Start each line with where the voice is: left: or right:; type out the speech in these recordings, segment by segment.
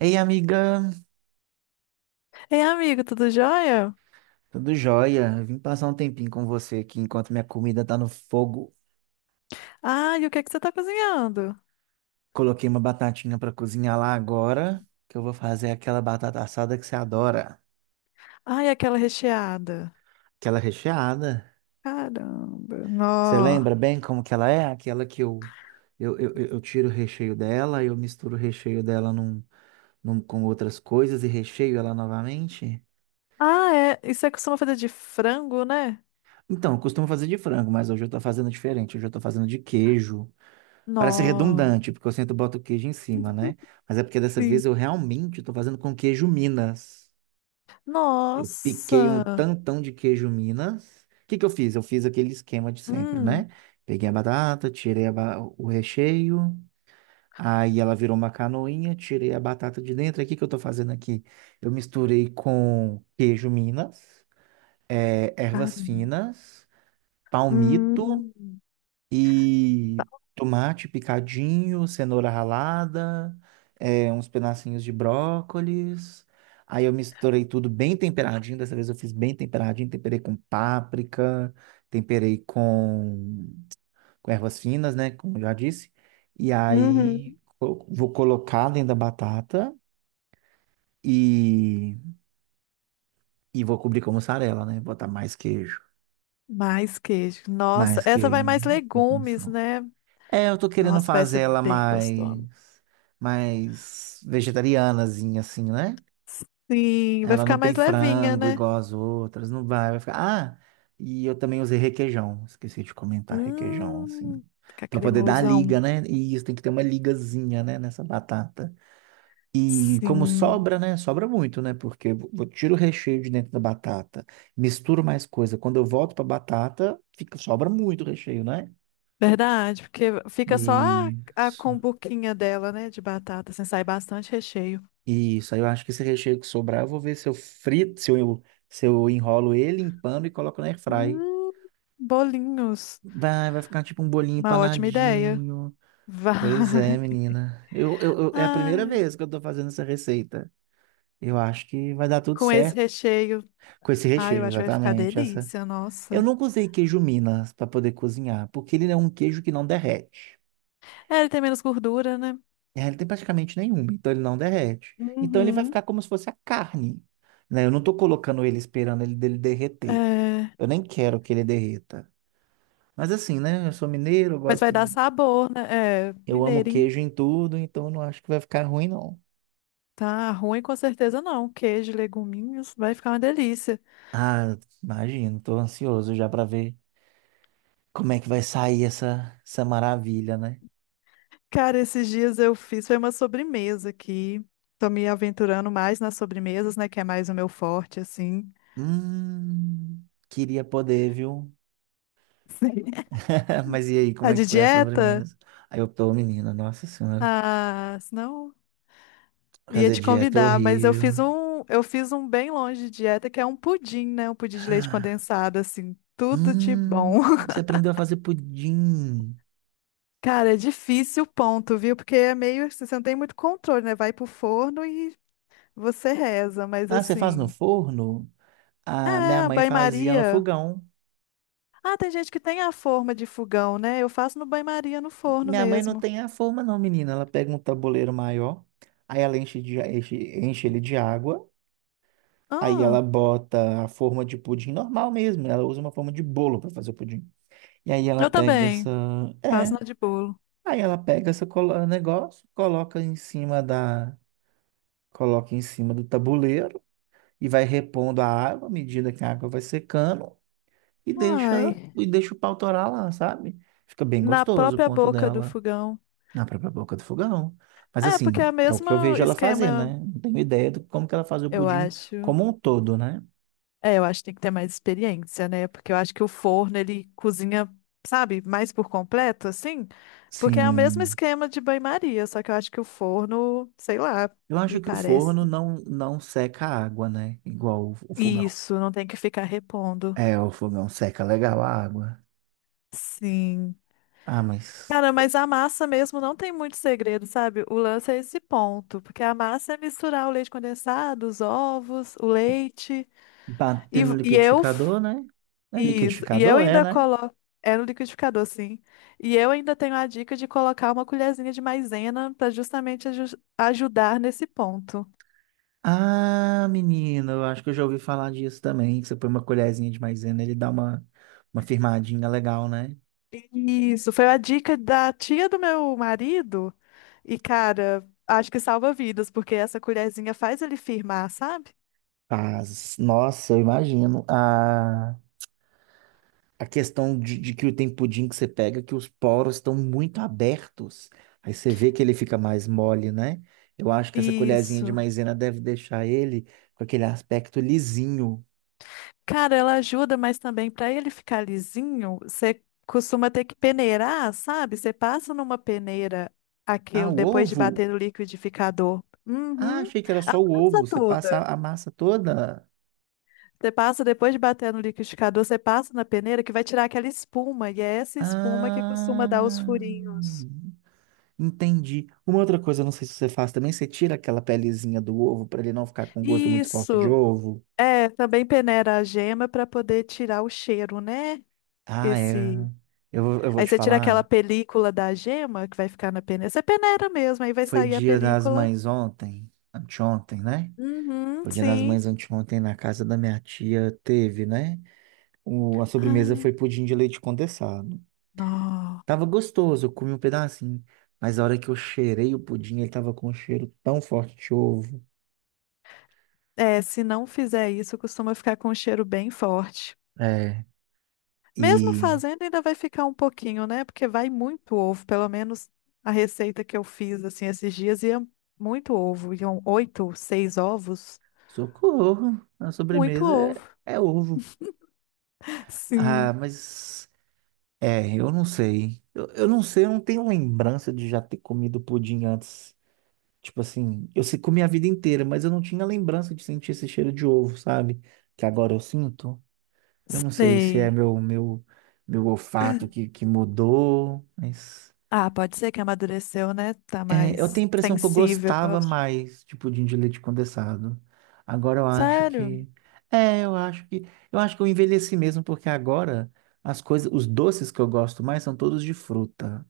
right: Ei, amiga,
left: Ei, amigo, tudo jóia?
right: tudo jóia? Eu vim passar um tempinho com você aqui enquanto minha comida tá no fogo.
left: Ai, o que é que você tá cozinhando?
right: Coloquei uma batatinha pra cozinhar lá agora, que eu vou fazer aquela batata assada que você adora,
left: Ai, aquela recheada.
right: aquela recheada.
left: Caramba,
right: Você
left: nó.
right: lembra bem como que ela é? Aquela que eu tiro o recheio dela, eu misturo o recheio dela com outras coisas e recheio ela novamente.
left: Ah, é. Isso você costuma fazer de frango, né?
right: Então, eu costumo fazer de frango, mas hoje eu tô fazendo diferente. Hoje eu tô fazendo de queijo. Parece
left: Nó.
right: redundante, porque eu sempre boto queijo em cima, né? Mas é porque dessa
left: Sim.
right: vez eu realmente estou fazendo com queijo Minas. Eu piquei um
left: Nossa.
right: tantão de queijo Minas. O que que eu fiz? Eu fiz aquele esquema de sempre,
left: Hum.
right: né? Peguei a batata, tirei o recheio, aí ela virou uma canoinha, tirei a batata de dentro. Aí o que que eu estou fazendo aqui? Eu misturei com queijo Minas,
left: Caramba.
right: ervas finas, palmito
left: Hum.
right: e tomate picadinho, cenoura ralada, é, uns pedacinhos de brócolis. Aí eu misturei tudo bem temperadinho. Dessa vez eu fiz bem temperadinho. Temperei com páprica, temperei com ervas finas, né? Como eu já disse. E
left: Uhum.
right: aí vou colocar dentro da batata e, e vou cobrir com mussarela, né? Botar mais queijo.
left: Mais queijo. Nossa,
right: Mais
left: essa vai mais
right: queijo.
left: legumes, né?
right: É, eu tô querendo
left: Nossa, vai
right: fazer
left: ser
right: ela
left: bem gostoso.
right: mais vegetarianazinha, assim, né?
left: Sim, vai
right: Ela
left: ficar
right: não tem
left: mais levinha,
right: frango
left: né?
right: igual as outras, não vai, vai ficar. Ah, e eu também usei requeijão, esqueci de comentar requeijão, assim,
left: Hum. Fica
right: pra poder dar a
left: cremosão.
right: liga, né? E isso tem que ter uma ligazinha, né, nessa batata. E como
left: Sim,
right: sobra, né? Sobra muito, né? Porque eu tiro o recheio de dentro da batata, misturo mais coisa. Quando eu volto pra batata, fica, sobra muito recheio, né?
left: verdade, porque fica só a,
right: E.
left: a combuquinha dela, né, de batata, assim, sai bastante recheio.
right: Isso, aí eu acho que esse recheio que sobrar, eu vou ver se eu frito, se eu enrolo ele em pano e coloco na airfry.
left: Hum, bolinhos,
right: Vai ficar tipo um bolinho
left: uma ótima ideia.
right: empanadinho. Pois é,
left: Vai.
right: menina. Eu, eu, eu- é a primeira
left: Ai,
right: vez que eu tô fazendo essa receita. Eu acho que vai dar tudo
left: com esse
right: certo
left: recheio,
right: com esse
left: ai, eu
right: recheio,
left: acho que vai ficar
right: exatamente. Essa...
left: delícia,
right: Eu
left: nossa.
right: nunca usei queijo Minas para poder cozinhar, porque ele é um queijo que não derrete.
left: É, ele tem menos gordura, né?
right: É, ele tem praticamente nenhuma, então ele não derrete. Então ele vai
left: Uhum.
right: ficar como se fosse a carne, né? Eu não tô colocando ele esperando ele dele derreter.
left: É,
right: Eu nem quero que ele derreta. Mas assim, né? Eu sou mineiro, eu
left: mas vai
right: gosto.
left: dar sabor, né? É,
right: Eu amo
left: mineirinho,
right: queijo em tudo, então eu não acho que vai ficar ruim, não.
left: tá ruim com certeza não. Queijo, leguminhos, vai ficar uma delícia.
right: Ah, imagino, tô ansioso já pra ver como é que vai sair essa maravilha, né?
left: Cara, esses dias eu fiz foi uma sobremesa aqui. Tô me aventurando mais nas sobremesas, né? Que é mais o meu forte, assim.
right: Hum, queria poder, viu? Mas e aí, como
left: A
right: é que
left: de
right: foi a
left: dieta?
right: sobremesa? Aí eu tô, menina, nossa senhora.
left: Ah, senão ia
right: Fazer
left: te
right: dieta é
left: convidar, mas eu
right: horrível.
left: fiz um, eu fiz um bem longe de dieta, que é um pudim, né? Um pudim de leite condensado, assim, tudo de bom.
right: Você aprendeu a fazer pudim.
left: Cara, é difícil o ponto, viu? Porque é meio, assim, você não tem muito controle, né? Vai pro forno e você reza, mas
right: Ah, você faz no
left: assim,
right: forno? A minha
left: ah,
right: mãe fazia no
left: banho-maria.
right: fogão.
left: Ah, tem gente que tem a forma de fogão, né? Eu faço no banho-maria, no forno
right: Minha mãe não
left: mesmo.
right: tem a forma, não, menina. Ela pega um tabuleiro maior, aí ela enche ele de água, aí ela
left: Ah,
right: bota a forma de pudim normal mesmo, né? Ela usa uma forma de bolo para fazer o pudim. E aí ela
left: eu
right: pega
left: também.
right: essa.
left: Faço
right: É.
left: na de bolo.
right: Aí ela pega esse negócio, coloca em cima da. Coloca em cima do tabuleiro e vai repondo a água à medida que a água vai secando e
left: Uai,
right: deixa, e deixa o pau torar lá, sabe? Fica bem
left: na
right: gostoso o
left: própria
right: ponto
left: boca do
right: dela.
left: fogão.
right: Na própria boca do fogão. Mas
left: É, porque
right: assim,
left: é o
right: é o que
left: mesmo
right: eu vejo ela fazer,
left: esquema,
right: né? Não tenho ideia de como que ela faz o
left: eu
right: pudim
left: acho.
right: como um todo, né?
left: É, eu acho que tem que ter mais experiência, né? Porque eu acho que o forno, ele cozinha, sabe, mais por completo, assim. Porque é o mesmo
right: Sim.
left: esquema de banho-maria, só que eu acho que o forno, sei lá,
right: Eu
left: me
right: acho que o forno
left: parece.
right: não seca a água, né? Igual o fogão.
left: Isso, não tem que ficar repondo.
right: É, o fogão seca legal a água.
left: Sim.
right: Ah, mas
left: Cara, mas a massa mesmo não tem muito segredo, sabe? O lance é esse ponto, porque a massa é misturar o leite condensado, os ovos, o leite
right: bater no
left: e eu
right: liquidificador, né? É
left: isso, e eu
right: liquidificador, é,
left: ainda
right: né?
left: coloco é no liquidificador, sim. E eu ainda tenho a dica de colocar uma colherzinha de maisena para justamente ajudar nesse ponto.
right: Ah, menino, eu acho que eu já ouvi falar disso também. Que você põe uma colherzinha de maisena, ele dá uma firmadinha legal, né?
left: Isso, foi a dica da tia do meu marido. E cara, acho que salva vidas, porque essa colherzinha faz ele firmar, sabe?
right: Faz. Nossa, eu imagino. Ah. A questão de que o tem pudim que você pega, que os poros estão muito abertos. Aí você vê que ele fica mais mole, né? Eu acho que essa colherzinha de
left: Isso.
right: maisena deve deixar ele com aquele aspecto lisinho.
left: Cara, ela ajuda, mas também para ele ficar lisinho, você costuma ter que peneirar, sabe? Você passa numa peneira
right: Ah,
left: aquilo
right: o
left: depois de
right: ovo?
left: bater no liquidificador.
right: Ah,
left: Uhum.
right: achei que era
left: A
right: só o
left: massa
right: ovo. Você passa
left: toda.
right: a massa toda.
left: Você passa depois de bater no liquidificador, você passa na peneira que vai tirar aquela espuma, e é essa espuma que costuma dar os
right: Ah,
left: furinhos.
right: entendi. Uma outra coisa, não sei se você faz também, você tira aquela pelezinha do ovo para ele não ficar com gosto muito forte de
left: Isso.
right: ovo.
left: É, também peneira a gema para poder tirar o cheiro, né?
right: Ah, é.
left: Esse
right: Eu vou
left: Aí
right: te
left: você tira aquela
right: falar.
left: película da gema que vai ficar na peneira. Você peneira mesmo, aí vai
right: Foi
left: sair a
right: dia das
left: película.
right: mães ontem, anteontem, né?
left: Uhum,
right: Foi dia das
left: sim.
right: mães anteontem na casa da minha tia, teve, né? A sobremesa
left: Ah,
right: foi pudim de leite condensado.
left: não.
right: Tava gostoso, eu comi um pedacinho, mas a hora que eu cheirei o pudim, ele tava com um cheiro tão forte de ovo.
left: É, se não fizer isso, costuma ficar com um cheiro bem forte.
right: É,
left: Mesmo
right: e
left: fazendo, ainda vai ficar um pouquinho, né? Porque vai muito ovo, pelo menos a receita que eu fiz assim esses dias ia muito ovo. Iam oito, seis ovos.
right: socorro, a
left: Muito
right: sobremesa
left: ovo.
right: é ovo. Ah,
left: Sim,
right: mas é, eu não sei. Eu não sei, eu não tenho lembrança de já ter comido pudim antes. Tipo assim, eu comi a vida inteira, mas eu não tinha lembrança de sentir esse cheiro de ovo, sabe? Que agora eu sinto. Eu não sei se é
left: sei.
right: meu olfato que mudou, mas
left: Ah, pode ser que amadureceu, né? Tá
right: é, eu
left: mais
right: tenho a impressão que eu
left: sensível.
right: gostava mais tipo, de pudim de leite condensado. Agora eu acho
left: Sério?
right: que é, eu acho que eu envelheci mesmo porque agora as coisas, os doces que eu gosto mais são todos de fruta.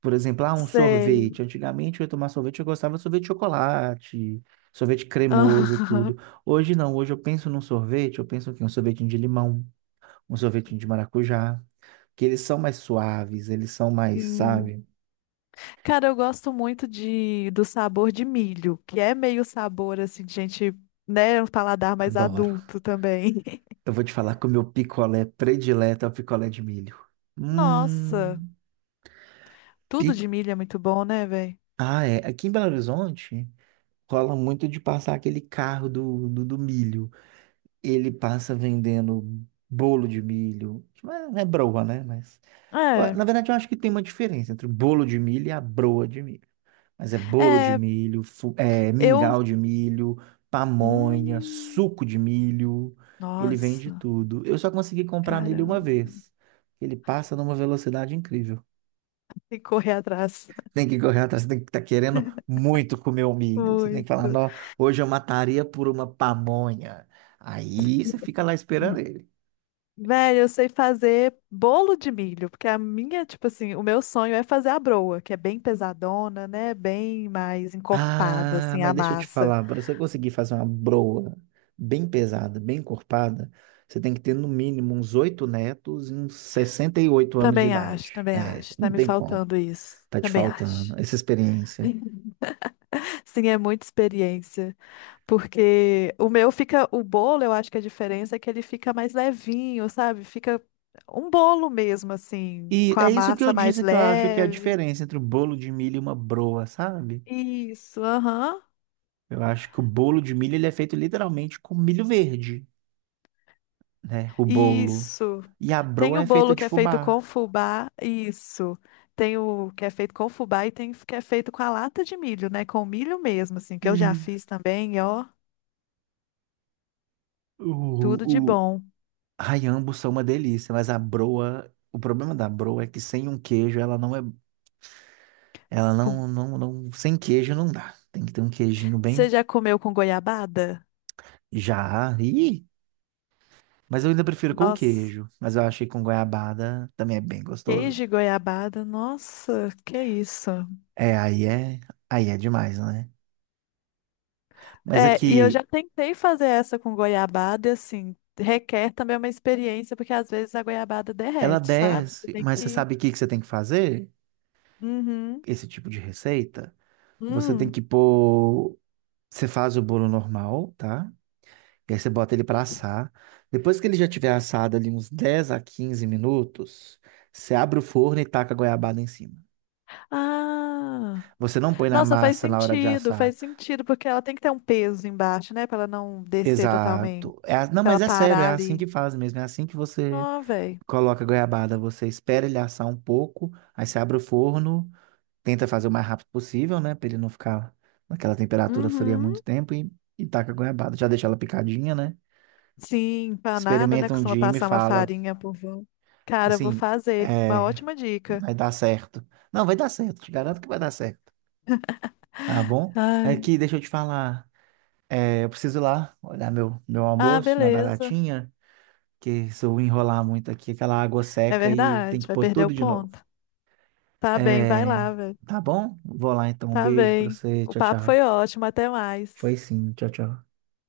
right: Por exemplo, ah, um
left: Sei.
right: sorvete. Antigamente eu ia tomar sorvete, eu gostava de sorvete de chocolate, sorvete cremoso e
left: Aham,
right: tudo. Hoje não, hoje eu penso num sorvete, eu penso que um sorvetinho de limão, um sorvetinho de maracujá, que eles são mais suaves, eles são mais,
left: sim.
right: sabe?
left: Cara, eu gosto muito de do sabor de milho, que é meio sabor assim de gente, né, um paladar mais
right: Adoro.
left: adulto também.
right: Eu vou te falar que o meu picolé predileto é o picolé de milho.
left: Nossa,
right: Hum,
left: tudo
right: pico.
left: de milho é muito bom, né, velho?
right: Ah, é. Aqui em Belo Horizonte rola muito de passar aquele carro do milho. Ele passa vendendo bolo de milho, que não é broa, né? Mas,
left: É,
right: na verdade, eu acho que tem uma diferença entre o bolo de milho e a broa de milho. Mas é bolo de
left: é,
right: milho, é,
left: eu,
right: mingau de milho, pamonha,
left: hum,
right: suco de milho. Ele vende
left: nossa,
right: tudo. Eu só consegui comprar nele
left: caramba,
right: uma vez. Ele passa numa velocidade incrível.
left: tem que correr atrás.
right: Tem que correr atrás, tem que estar querendo muito comer o milho. Você tem que falar,
left: Muito.
right: não, hoje eu mataria por uma pamonha. Aí você fica lá esperando ele.
left: Velho, eu sei fazer bolo de milho, porque a minha, tipo assim, o meu sonho é fazer a broa, que é bem pesadona, né? Bem mais encorpada,
right: Ah,
left: assim,
right: mas
left: a
right: deixa eu te
left: massa.
right: falar, para você conseguir fazer uma broa bem pesada, bem encorpada, você tem que ter no mínimo uns oito netos e uns 68 anos de
left: Também acho,
right: idade.
left: também
right: É,
left: acho. Tá
right: não
left: me
right: tem como.
left: faltando isso.
right: Tá te
left: Também acho.
right: faltando essa experiência.
left: Sim, é muita experiência, porque o meu fica, o bolo, eu acho que a diferença é que ele fica mais levinho, sabe? Fica um bolo mesmo, assim,
right: E
left: com a
right: é isso que eu
left: massa mais
right: disse que eu acho que é a
left: leve.
right: diferença entre o bolo de milho e uma broa, sabe?
left: Isso, aham.
right: Eu acho que o bolo de milho ele é feito literalmente com milho verde, né? O bolo.
left: Isso.
right: E a
left: Tem
right: broa
left: o
right: é feita
left: bolo
right: de
left: que é feito com
right: fubá.
left: fubá, isso. Tem o que é feito com fubá e tem o que é feito com a lata de milho, né? Com milho mesmo, assim, que eu já
right: E
left: fiz também, e ó, tudo de
right: o, o,
left: bom.
right: Ai, ambos são uma delícia, mas a broa, o problema da broa é que sem um queijo ela não é, ela não,
left: Com-
right: não, não, sem queijo não dá. Tem que ter um queijinho bem
left: Você já comeu com goiabada?
right: já. Ih, mas eu ainda prefiro com
left: Nossa,
right: queijo, mas eu acho que com goiabada também é bem
left: queijo de
right: gostoso.
left: goiabada, nossa, que isso.
right: É, aí é, aí é demais, né? Mas
left: É, e eu já
right: aqui
left: tentei fazer essa com goiabada, e assim, requer também uma experiência, porque às vezes a goiabada
right: ela
left: derrete, sabe? Você
right: desce,
left: tem
right: mas você
left: que.
right: sabe o que que você tem que fazer?
left: Uhum.
right: Esse tipo de receita, você tem
left: Hum.
right: que pôr, você faz o bolo normal, tá? E aí você bota ele pra assar. Depois que ele já tiver assado ali uns 10 a 15 minutos, você abre o forno e taca a goiabada em cima.
left: Ah.
right: Você não põe na
left: Nossa,
right: massa na hora de assar.
left: faz sentido, porque ela tem que ter um peso embaixo, né? Pra ela não descer totalmente.
right: Exato. Não,
left: Pra ela
right: mas é sério, é
left: parar
right: assim
left: ali.
right: que faz mesmo. É assim que você
left: Ó, velho.
right: coloca a goiabada. Você espera ele assar um pouco, aí você abre o forno, tenta fazer o mais rápido possível, né? Pra ele não ficar naquela temperatura fria
left: Uhum.
right: muito tempo e taca a goiabada. Já deixa ela picadinha, né?
left: Sim, empanada, né?
right: Experimenta um
left: Costuma
right: dia e me
left: passar uma
right: fala.
left: farinha por volta. Cara, eu vou
right: Assim,
left: fazer. Uma
right: é.
left: ótima dica.
right: Vai dar certo. Não, vai dar certo. Te garanto que vai dar certo. Tá bom? Mas
left: Ai.
right: aqui, deixa eu te falar. É, eu preciso ir lá olhar meu
left: Ah,
right: almoço, minha
left: beleza.
right: batatinha, que se eu enrolar muito aqui, aquela água
left: É
right: seca e tem
left: verdade,
right: que
left: vai
right: pôr
left: perder o
right: tudo de novo.
left: ponto. Tá bem, vai
right: É,
left: lá, velho.
right: tá bom? Vou lá então. Um
left: Tá
right: beijo pra
left: bem.
right: você.
left: O
right: Tchau,
left: papo
right: tchau.
left: foi ótimo, até
right: Foi
left: mais.
right: sim. Tchau, tchau.